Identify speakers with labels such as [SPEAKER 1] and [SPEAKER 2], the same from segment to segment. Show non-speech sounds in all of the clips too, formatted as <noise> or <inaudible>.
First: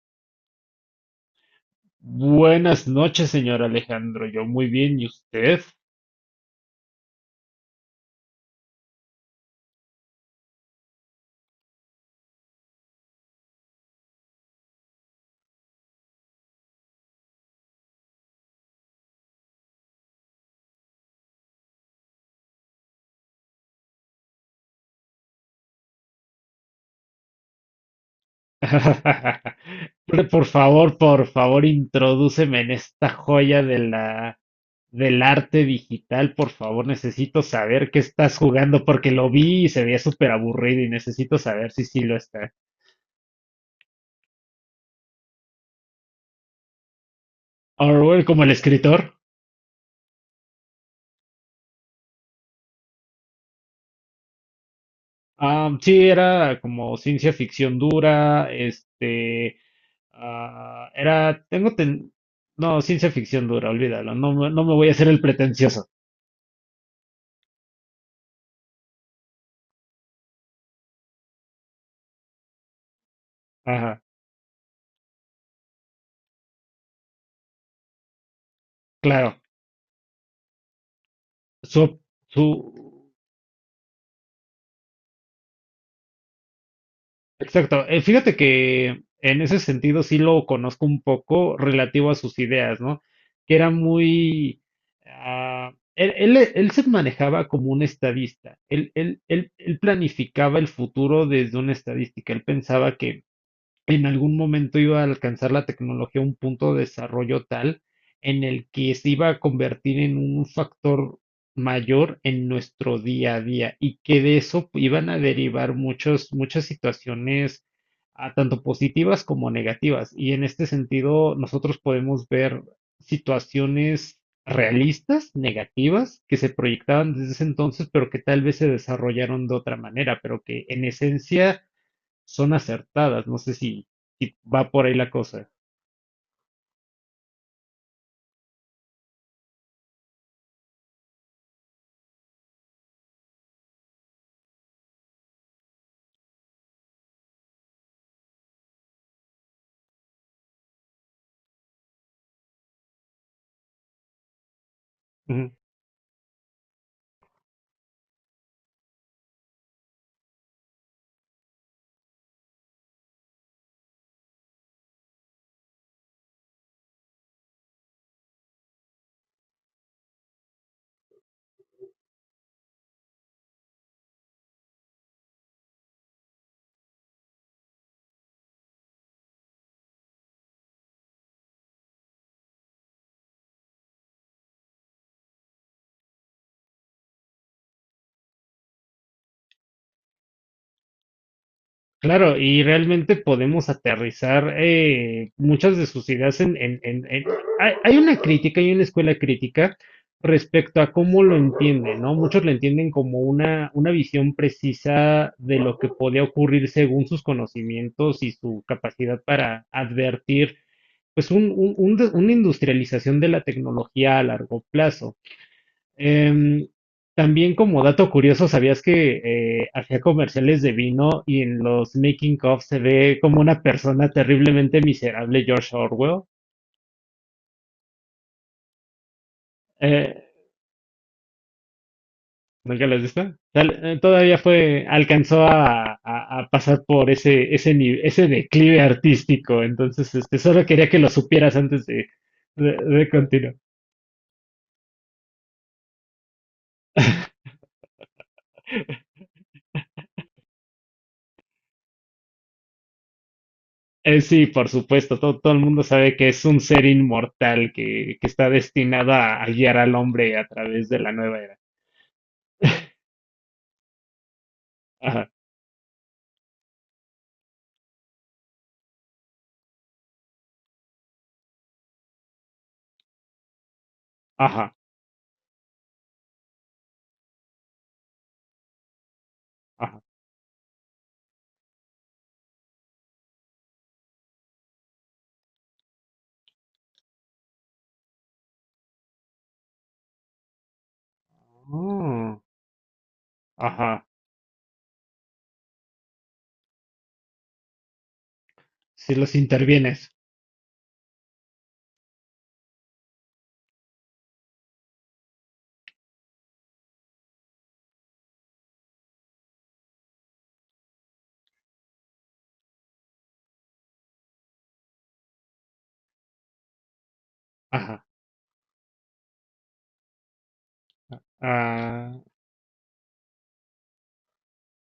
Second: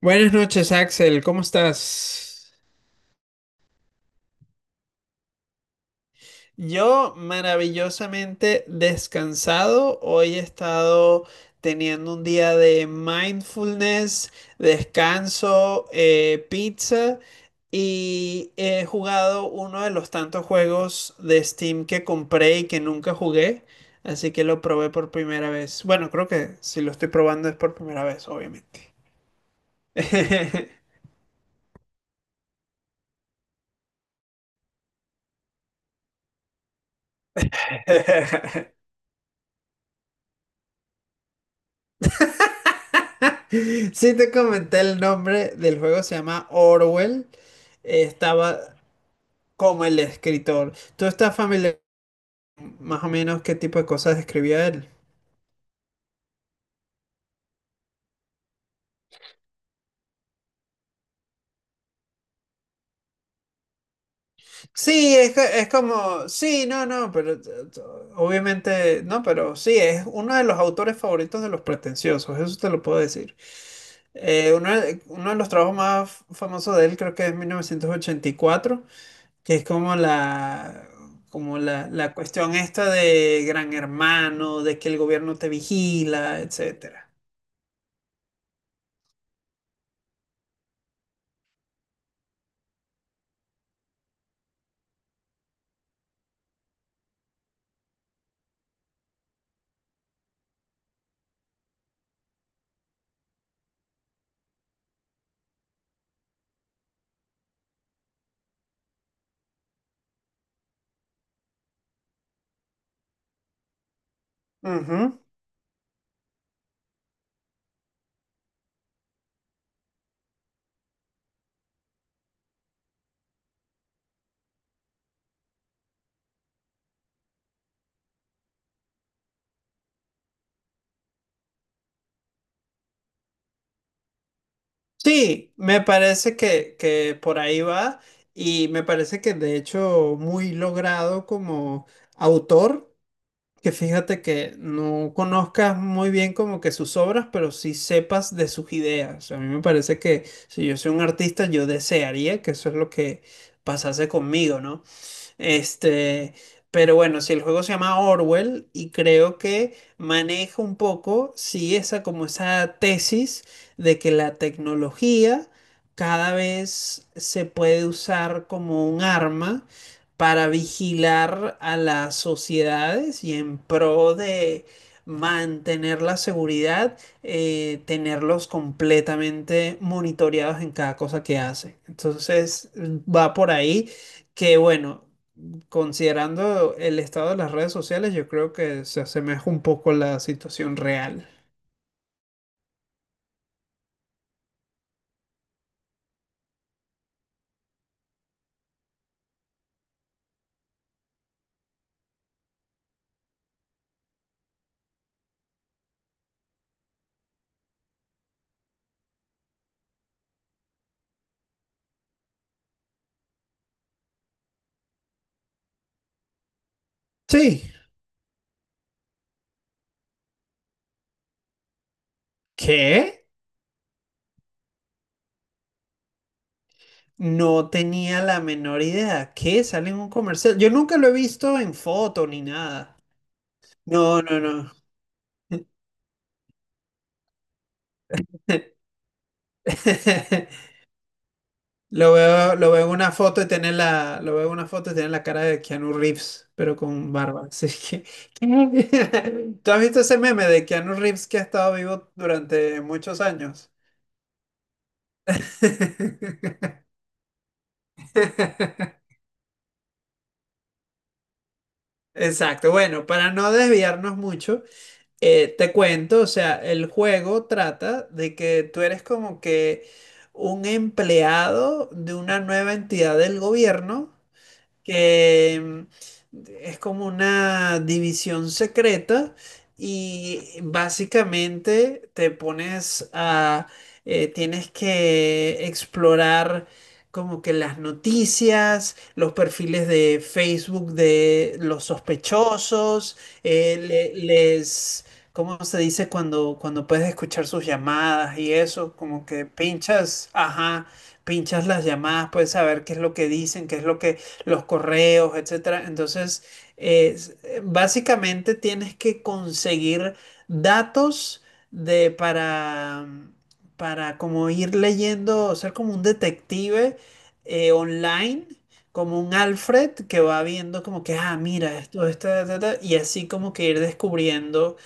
[SPEAKER 1] Buenas noches, Axel, ¿cómo estás?
[SPEAKER 2] Buenas noches, señor Alejandro. Yo muy bien, ¿y usted?
[SPEAKER 1] Yo maravillosamente descansado. Hoy he estado teniendo un día de mindfulness, descanso, pizza y he jugado uno de los tantos juegos de Steam que compré y que nunca jugué. Así que lo probé por primera vez. Bueno, creo que si lo estoy probando es por primera vez, obviamente.
[SPEAKER 2] <laughs> Pero, por
[SPEAKER 1] <laughs>
[SPEAKER 2] favor, por favor, introdúceme en esta joya de la del arte digital. Por favor, necesito saber qué estás jugando porque lo vi y se veía súper aburrido y necesito saber si sí lo está.
[SPEAKER 1] <laughs> Sí te comenté el nombre del juego, se llama Orwell.
[SPEAKER 2] Orwell como el
[SPEAKER 1] Estaba
[SPEAKER 2] escritor.
[SPEAKER 1] como el escritor. ¿Tú estás familiar más o menos qué tipo de cosas escribía él?
[SPEAKER 2] Ah, sí, era como ciencia ficción dura, Ah, era, tengo, ten- no, ciencia ficción dura, olvídalo, no, no me voy a hacer
[SPEAKER 1] Sí,
[SPEAKER 2] el
[SPEAKER 1] es, es
[SPEAKER 2] pretencioso.
[SPEAKER 1] como, sí, no, no, pero obviamente, no, pero sí, es uno de los autores favoritos de los pretenciosos, eso te lo puedo decir.
[SPEAKER 2] Ajá,
[SPEAKER 1] Uno de los trabajos más famosos de él creo que es 1984,
[SPEAKER 2] claro,
[SPEAKER 1] que es como la, como la,
[SPEAKER 2] su,
[SPEAKER 1] la
[SPEAKER 2] su,
[SPEAKER 1] cuestión esta de Gran Hermano, de que el gobierno te vigila, etcétera.
[SPEAKER 2] exacto. Fíjate que en ese sentido sí lo conozco un poco relativo a sus ideas, ¿no? Que era muy, él se manejaba como un estadista, él planificaba el futuro desde una estadística, él pensaba que en algún momento iba a alcanzar la tecnología un punto de desarrollo tal en el que se iba a convertir en un factor mayor en nuestro día a día y que de eso iban a
[SPEAKER 1] Ujú.
[SPEAKER 2] derivar muchas situaciones, tanto positivas como negativas. Y en este sentido, nosotros podemos ver situaciones realistas, negativas, que se proyectaban desde ese entonces, pero que tal vez se desarrollaron de otra manera, pero que en esencia son acertadas. No sé si va por ahí la cosa.
[SPEAKER 1] Sí, me parece que por ahí va y me parece que de hecho muy logrado como autor, que fíjate que no conozcas muy bien como que sus obras, pero sí sepas de sus ideas. A mí me parece que si yo soy un artista, yo desearía que eso es lo que pasase conmigo, ¿no?
[SPEAKER 2] Ujú.
[SPEAKER 1] Este, pero bueno, si el juego se llama Orwell y creo que maneja un poco, sí, esa como esa tesis de que la tecnología cada vez se puede usar como un arma para vigilar a las sociedades y en pro de mantener la seguridad, tenerlos completamente monitoreados en cada cosa que hacen. Entonces, va por ahí que bueno. Considerando el estado de las redes sociales, yo creo que se asemeja un poco a la situación real.
[SPEAKER 2] Claro, y realmente podemos aterrizar muchas de sus ideas . Hay una crítica, hay una escuela crítica respecto a cómo lo entienden, ¿no? Muchos lo entienden como una visión precisa de lo que podía ocurrir según sus conocimientos y su capacidad para advertir, pues, una industrialización de la tecnología a largo plazo. Em, también
[SPEAKER 1] Sí.
[SPEAKER 2] como dato curioso, ¿sabías que hacía comerciales de vino y en los making of se ve
[SPEAKER 1] ¿Qué?
[SPEAKER 2] como una persona terriblemente miserable, George Orwell?
[SPEAKER 1] No tenía la menor idea. ¿Qué? Sale en un
[SPEAKER 2] Eh,
[SPEAKER 1] comercial. Yo nunca lo he visto en foto ni
[SPEAKER 2] ¿nunca lo
[SPEAKER 1] nada.
[SPEAKER 2] has visto? Tal- eh,
[SPEAKER 1] No,
[SPEAKER 2] todavía
[SPEAKER 1] no, no.
[SPEAKER 2] fue, alcanzó a pasar por ese, ese, ni- ese declive artístico, entonces solo
[SPEAKER 1] <laughs>
[SPEAKER 2] quería que lo supieras antes de,
[SPEAKER 1] Lo veo,
[SPEAKER 2] de,
[SPEAKER 1] lo veo en
[SPEAKER 2] de
[SPEAKER 1] una foto y
[SPEAKER 2] continuar.
[SPEAKER 1] tiene la, lo veo en una foto y tiene la cara de Keanu Reeves, pero con barba. Así que, <laughs> ¿tú has visto ese meme de Keanu Reeves que ha estado vivo durante muchos años?
[SPEAKER 2] Sí, por supuesto, todo el mundo sabe que es
[SPEAKER 1] <laughs>
[SPEAKER 2] un ser inmortal que está destinado a guiar al hombre a través de la nueva era.
[SPEAKER 1] Exacto, bueno, para no desviarnos mucho,
[SPEAKER 2] Ajá,
[SPEAKER 1] te cuento, o sea, el juego trata de que tú eres como que un empleado de una nueva entidad del gobierno
[SPEAKER 2] ajá,
[SPEAKER 1] que mm, es como una división secreta
[SPEAKER 2] ajá,
[SPEAKER 1] y básicamente tienes que explorar como que las noticias, los perfiles de Facebook de los
[SPEAKER 2] oh,
[SPEAKER 1] sospechosos,
[SPEAKER 2] ajá,
[SPEAKER 1] les... ¿Cómo se dice cuando puedes escuchar sus llamadas y eso?
[SPEAKER 2] si
[SPEAKER 1] Como
[SPEAKER 2] los
[SPEAKER 1] que
[SPEAKER 2] intervienes.
[SPEAKER 1] pinchas, ajá, pinchas las llamadas, puedes saber qué es lo que dicen, qué es lo que los correos, etcétera. Entonces, básicamente tienes que conseguir datos de para como ir leyendo, ser como un detective
[SPEAKER 2] Ajá.
[SPEAKER 1] online, como un Alfred que va viendo como que, ah, mira, esto,
[SPEAKER 2] ah,
[SPEAKER 1] esto, ta, ta", y así como que ir descubriendo.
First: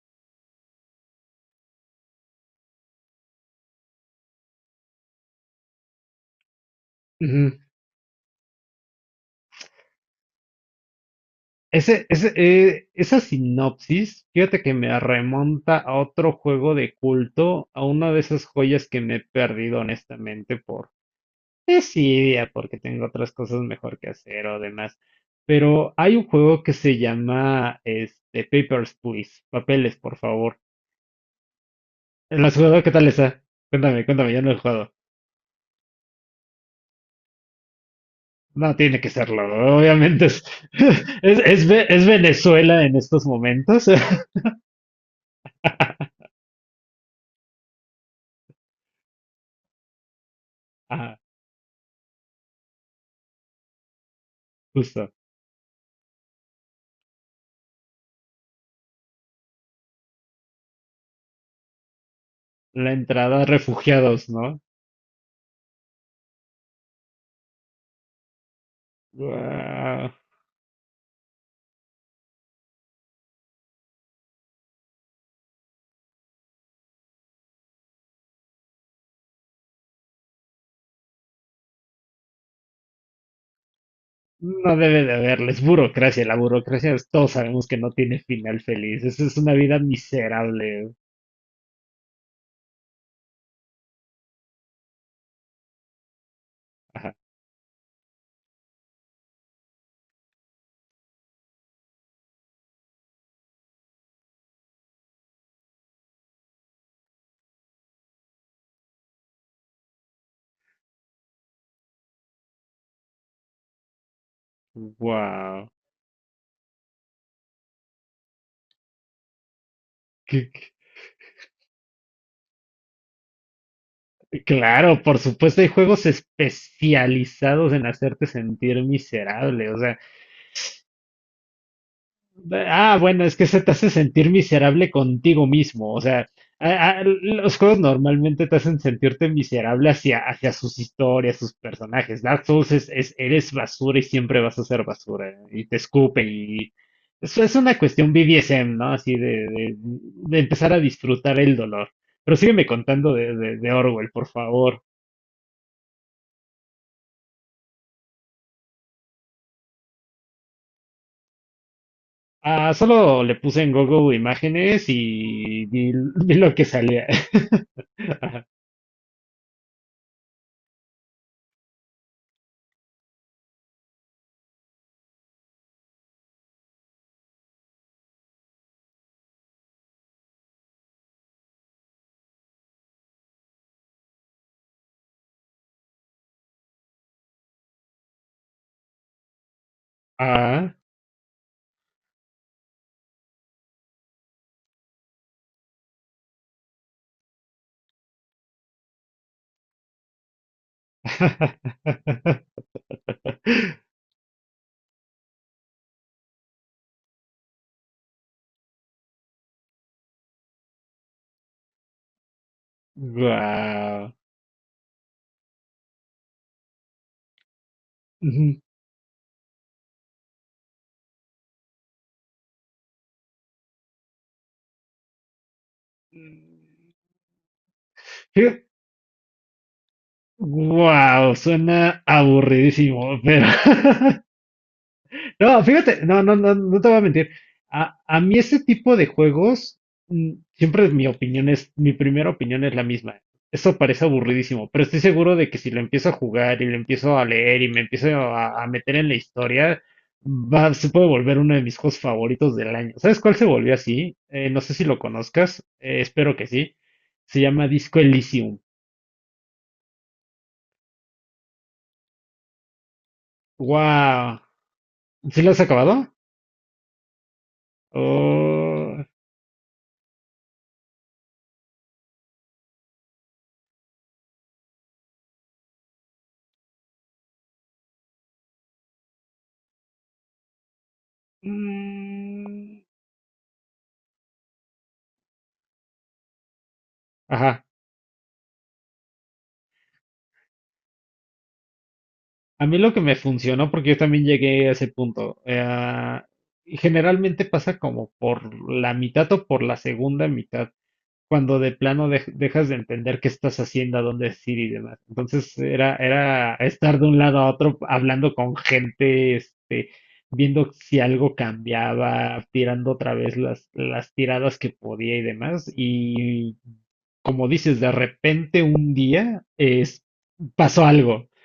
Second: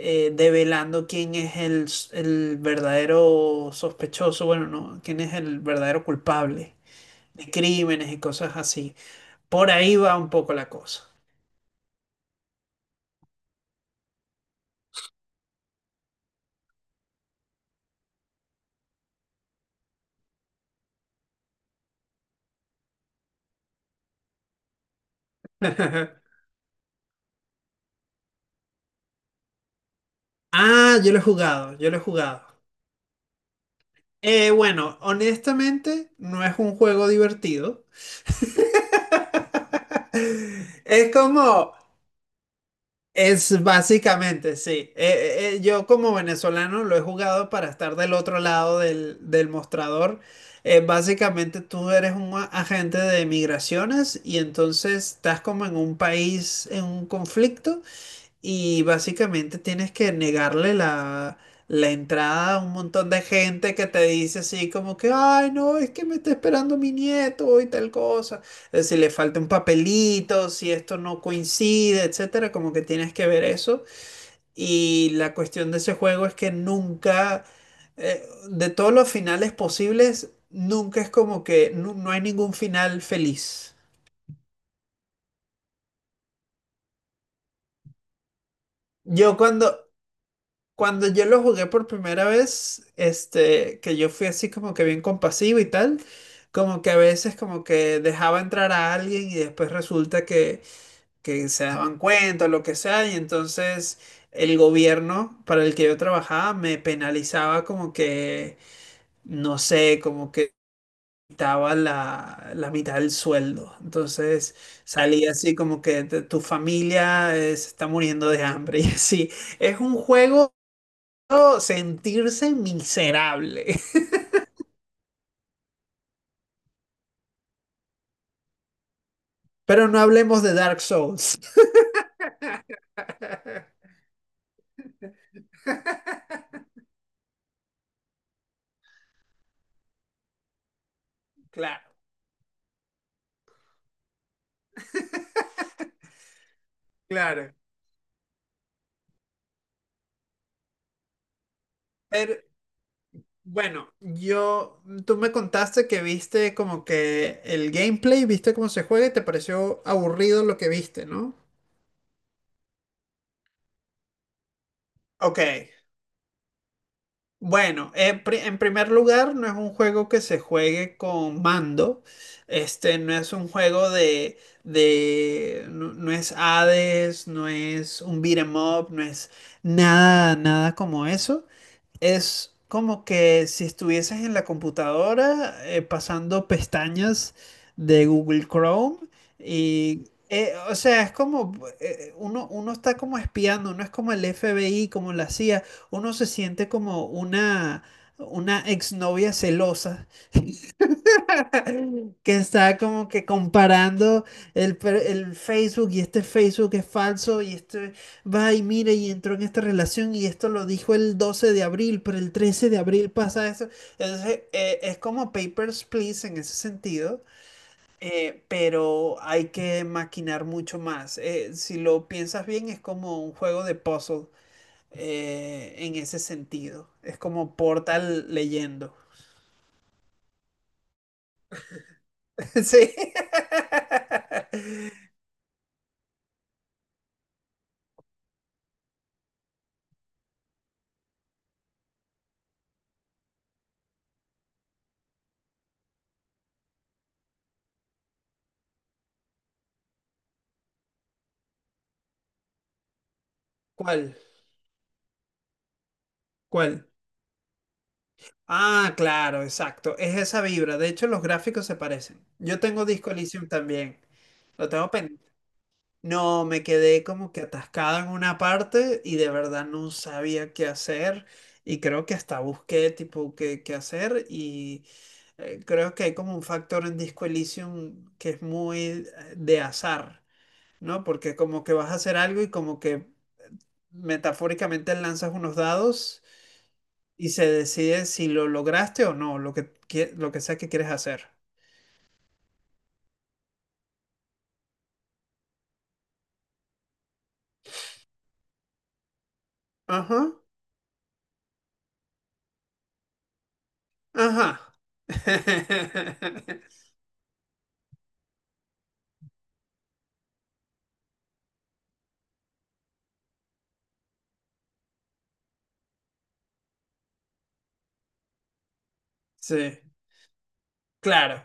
[SPEAKER 1] Develando quién es el verdadero sospechoso, bueno, no, quién es el verdadero culpable de
[SPEAKER 2] Ujú.
[SPEAKER 1] crímenes y cosas así. Por ahí va un poco la cosa.
[SPEAKER 2] Esa sinopsis, fíjate que me remonta a otro juego de culto, a una de esas joyas que me he perdido honestamente. Desidia, porque tengo otras cosas mejor que hacer o demás. Pero hay un
[SPEAKER 1] <laughs>
[SPEAKER 2] juego que se llama Papers, Please. Papeles, por favor.
[SPEAKER 1] Ah, yo lo he jugado, yo lo he jugado.
[SPEAKER 2] ¿La has jugado? ¿Qué tal está? Cuéntame, cuéntame, yo
[SPEAKER 1] Eh,
[SPEAKER 2] no he jugado.
[SPEAKER 1] bueno, honestamente, no es un juego divertido.
[SPEAKER 2] No tiene que serlo, obviamente. Es,
[SPEAKER 1] <laughs> Es
[SPEAKER 2] <laughs> es, es
[SPEAKER 1] como,
[SPEAKER 2] Ve- es Venezuela en estos
[SPEAKER 1] es
[SPEAKER 2] momentos. <laughs>
[SPEAKER 1] básicamente, sí. Yo como venezolano lo he jugado para estar del otro lado del mostrador. Eh,
[SPEAKER 2] Ah,
[SPEAKER 1] básicamente tú eres un agente de migraciones y
[SPEAKER 2] justo.
[SPEAKER 1] entonces estás como en un país, en un conflicto. Y básicamente tienes que negarle la entrada a un
[SPEAKER 2] La
[SPEAKER 1] montón de
[SPEAKER 2] entrada,
[SPEAKER 1] gente que te
[SPEAKER 2] refugiados,
[SPEAKER 1] dice
[SPEAKER 2] ¿no?
[SPEAKER 1] así como que, ay, no, es que me está esperando mi nieto y tal cosa. Si le falta un
[SPEAKER 2] Guau.
[SPEAKER 1] papelito, si esto no coincide, etcétera, como que tienes que ver eso. Y la cuestión de ese juego es que nunca, eh, de todos los finales posibles, nunca es como que no hay ningún final feliz.
[SPEAKER 2] No debe de haberles burocracia. La burocracia, todos sabemos que no tiene final feliz. Es
[SPEAKER 1] Yo
[SPEAKER 2] una vida
[SPEAKER 1] cuando,
[SPEAKER 2] miserable.
[SPEAKER 1] Cuando yo lo jugué por primera vez, este, que yo fui así como que bien compasivo y tal, como que a veces como que dejaba entrar a alguien y después resulta que se daban cuenta o lo que sea, y entonces el gobierno para el que yo trabajaba me penalizaba como que, no sé, como que quitaba la mitad del sueldo. Entonces salía así
[SPEAKER 2] Wow.
[SPEAKER 1] como que "Tu familia se está muriendo de hambre <laughs> y así. Es un
[SPEAKER 2] Que-
[SPEAKER 1] juego
[SPEAKER 2] que-
[SPEAKER 1] sentirse miserable.
[SPEAKER 2] Claro, por supuesto, hay juegos especializados en hacerte sentir
[SPEAKER 1] <laughs>
[SPEAKER 2] miserable. O
[SPEAKER 1] Pero
[SPEAKER 2] sea,
[SPEAKER 1] no hablemos de Dark Souls.
[SPEAKER 2] bueno, es que se te
[SPEAKER 1] <laughs>
[SPEAKER 2] hace sentir miserable contigo mismo. O sea, los juegos normalmente te hacen sentirte miserable hacia, sus historias, sus
[SPEAKER 1] Claro,
[SPEAKER 2] personajes. Dark Souls eres basura y siempre vas a ser basura. Y te escupen y. Eso
[SPEAKER 1] claro.
[SPEAKER 2] es una cuestión BDSM, ¿no? Así de empezar a disfrutar el dolor.
[SPEAKER 1] Pero,
[SPEAKER 2] Pero sígueme contando de
[SPEAKER 1] bueno,
[SPEAKER 2] Orwell, por favor.
[SPEAKER 1] tú me contaste que viste como que el gameplay, viste cómo se juega y te pareció aburrido lo que viste, ¿no?
[SPEAKER 2] Ah, solo le puse en Google imágenes
[SPEAKER 1] Ok.
[SPEAKER 2] y vi lo que salía.
[SPEAKER 1] Bueno, en pri-
[SPEAKER 2] <laughs>
[SPEAKER 1] en primer lugar, no es un juego que se juegue con mando. Este no es un juego de, no, no es Hades, no es un beat 'em up, no es nada, nada como eso. Es como que si estuvieses en la computadora pasando pestañas de Google Chrome y,
[SPEAKER 2] Ah.
[SPEAKER 1] o sea, es como, uno está como espiando, no es como el FBI, como la CIA, uno se siente como una exnovia celosa que
[SPEAKER 2] <laughs>
[SPEAKER 1] está como que comparando el Facebook y este Facebook es falso y este va y mire y entró en esta relación y esto lo dijo el 12 de abril, pero el 13 de abril pasa eso.
[SPEAKER 2] Wow.
[SPEAKER 1] Entonces, es como Papers, Please en ese sentido, pero hay que maquinar mucho más. Si lo piensas bien, es como un juego de puzzle. En ese sentido, es como Portal leyendo. <laughs>
[SPEAKER 2] Wow, suena
[SPEAKER 1] Sí.
[SPEAKER 2] aburridísimo, pero <laughs>
[SPEAKER 1] <laughs>
[SPEAKER 2] No, fíjate, no, no, no, no te voy a mentir. A mí ese tipo de juegos, siempre mi opinión es, mi primera opinión es la misma. Eso parece aburridísimo, pero estoy seguro de que si lo empiezo a jugar y lo empiezo a leer y me empiezo a meter en la historia, va, se puede volver uno de mis juegos favoritos del año. ¿Sabes cuál se volvió
[SPEAKER 1] ¿Cuál?
[SPEAKER 2] así? No sé si lo conozcas, espero que sí.
[SPEAKER 1] ¿Cuál?
[SPEAKER 2] Se llama Disco Elysium.
[SPEAKER 1] Ah, claro, exacto. Es esa vibra. De hecho, los gráficos se parecen. Yo tengo Disco Elysium también.
[SPEAKER 2] ¡Wow!
[SPEAKER 1] Lo tengo pendiente.
[SPEAKER 2] ¿Sí lo has acabado?
[SPEAKER 1] No, me quedé como que atascado en una parte
[SPEAKER 2] Oh,
[SPEAKER 1] y de verdad no sabía qué hacer. Y creo que hasta busqué tipo qué hacer. Y creo que hay como un factor en Disco Elysium que es muy de azar, ¿no? Porque como que vas a hacer algo y como
[SPEAKER 2] mm,
[SPEAKER 1] que metafóricamente lanzas unos dados y se
[SPEAKER 2] ajá.
[SPEAKER 1] decide si lo lograste o no, lo que sea que quieres hacer.
[SPEAKER 2] A mí lo que me funcionó, porque yo también llegué a ese punto, generalmente pasa como por la mitad o por la segunda
[SPEAKER 1] Ajá,
[SPEAKER 2] mitad, cuando de plano dejas de entender qué estás haciendo, a dónde es ir
[SPEAKER 1] ajá.
[SPEAKER 2] y demás. Entonces era,
[SPEAKER 1] <laughs>
[SPEAKER 2] era estar de un lado a otro hablando con gente, viendo si algo cambiaba, tirando otra vez las tiradas que podía y demás. Y como dices, de repente un día
[SPEAKER 1] Sí,
[SPEAKER 2] pasó algo.
[SPEAKER 1] claro.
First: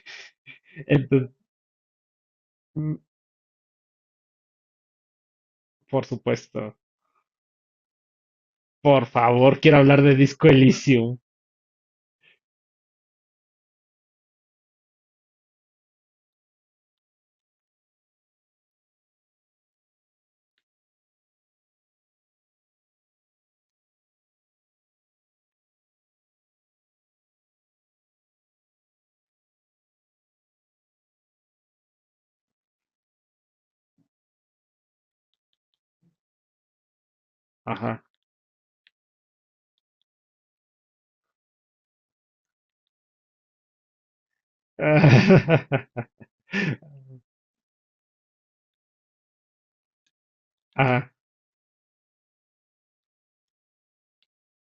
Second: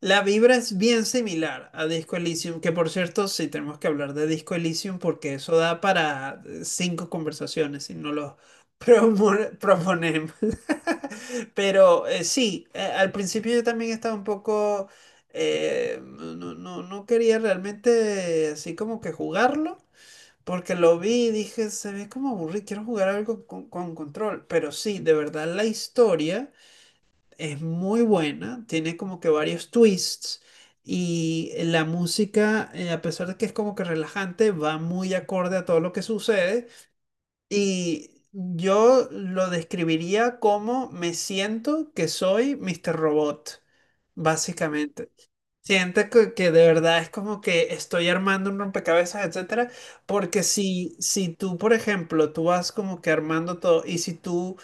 [SPEAKER 1] La vibra es bien
[SPEAKER 2] <laughs>
[SPEAKER 1] similar a Disco Elysium, que por
[SPEAKER 2] Mm,
[SPEAKER 1] cierto, sí tenemos que hablar de Disco Elysium porque eso da
[SPEAKER 2] Por
[SPEAKER 1] para
[SPEAKER 2] supuesto.
[SPEAKER 1] cinco conversaciones si no lo
[SPEAKER 2] Por
[SPEAKER 1] <laughs>
[SPEAKER 2] favor, quiero hablar de
[SPEAKER 1] proponemos.
[SPEAKER 2] Disco Elysium.
[SPEAKER 1] <laughs> Pero sí, al principio yo también estaba un poco... No, no, no no quería realmente así como que jugarlo. Porque lo vi y dije, se ve como aburrido, quiero jugar algo con control. Pero sí, de verdad la historia es muy buena, tiene como que varios twists y la música, a pesar de que es como que relajante, va muy acorde a todo lo que sucede.
[SPEAKER 2] Ajá.
[SPEAKER 1] Y yo lo describiría como me siento que soy Mr. Robot, básicamente. Siento
[SPEAKER 2] <laughs>
[SPEAKER 1] que de verdad es como que estoy armando un rompecabezas, etcétera, porque si,
[SPEAKER 2] Ah,
[SPEAKER 1] si tú, por ejemplo, tú vas como que armando todo y si tú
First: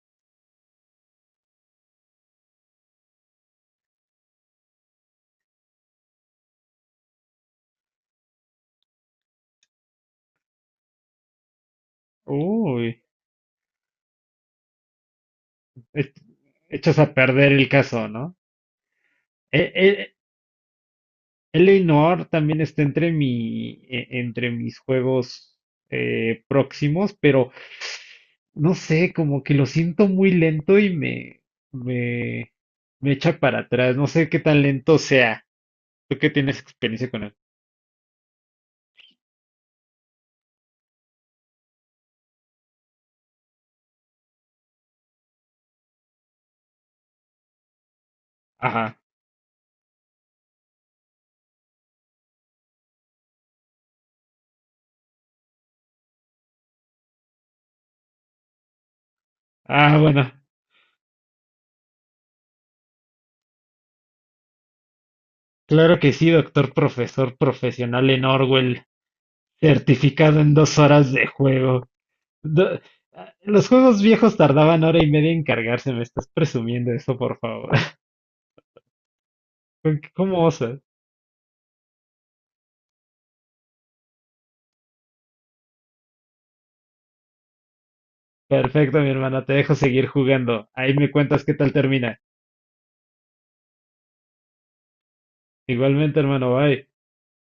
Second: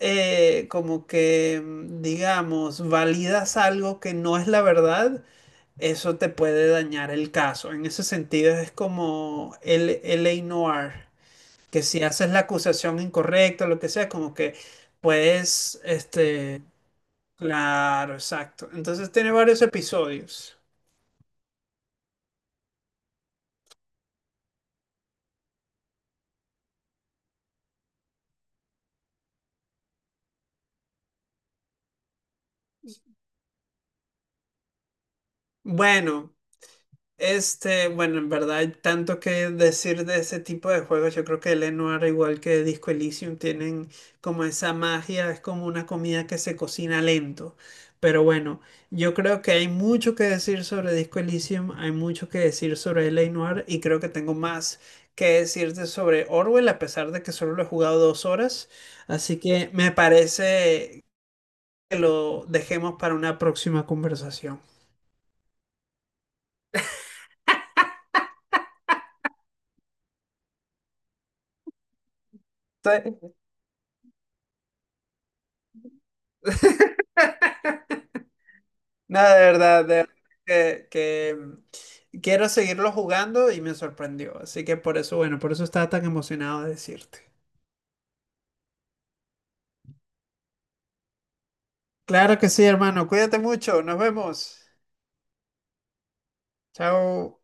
[SPEAKER 1] como que, digamos, validas algo que no es la verdad, eso te puede dañar el caso. En ese sentido es como el L.A. Noir, que si haces la acusación
[SPEAKER 2] uy.
[SPEAKER 1] incorrecta, lo que sea, como que puedes,
[SPEAKER 2] E-
[SPEAKER 1] este,
[SPEAKER 2] Echas a perder el caso,
[SPEAKER 1] claro,
[SPEAKER 2] ¿no?
[SPEAKER 1] exacto. Entonces tiene
[SPEAKER 2] E-
[SPEAKER 1] varios
[SPEAKER 2] e-
[SPEAKER 1] episodios.
[SPEAKER 2] Eleanor también está entre entre mis juegos próximos, pero no sé, como que lo siento muy lento y me, me echa para atrás. No sé qué tan lento sea. Tú que
[SPEAKER 1] Bueno.
[SPEAKER 2] tienes experiencia con él.
[SPEAKER 1] Este, bueno, en verdad hay tanto que decir de ese tipo de juegos. Yo creo que Lenoir, igual que Disco Elysium, tienen como esa magia, es como una comida que se cocina lento. Pero bueno,
[SPEAKER 2] Ajá.
[SPEAKER 1] yo creo que hay mucho que decir sobre Disco Elysium, hay mucho que decir sobre Lenoir y creo que tengo más que decirte sobre Orwell, a pesar de que solo lo he jugado 2 horas. Así que me
[SPEAKER 2] Ah, bueno.
[SPEAKER 1] parece que lo dejemos para una próxima conversación.
[SPEAKER 2] Claro que sí, doctor profesor profesional en Orwell, certificado en 2 horas de juego. Do- los juegos viejos tardaban hora y media en cargarse, me estás presumiendo eso, por favor. <laughs>
[SPEAKER 1] Nada, de
[SPEAKER 2] ¿Con
[SPEAKER 1] verdad
[SPEAKER 2] ¿Cómo osas?
[SPEAKER 1] que quiero seguirlo jugando y me sorprendió. Así que por eso, bueno, por eso estaba tan emocionado de decirte.
[SPEAKER 2] Perfecto, mi hermana, te dejo seguir jugando. Ahí me cuentas qué tal termina.
[SPEAKER 1] Claro que sí, hermano. Cuídate mucho. Nos vemos.
[SPEAKER 2] Igualmente, hermano, bye.
[SPEAKER 1] Chao.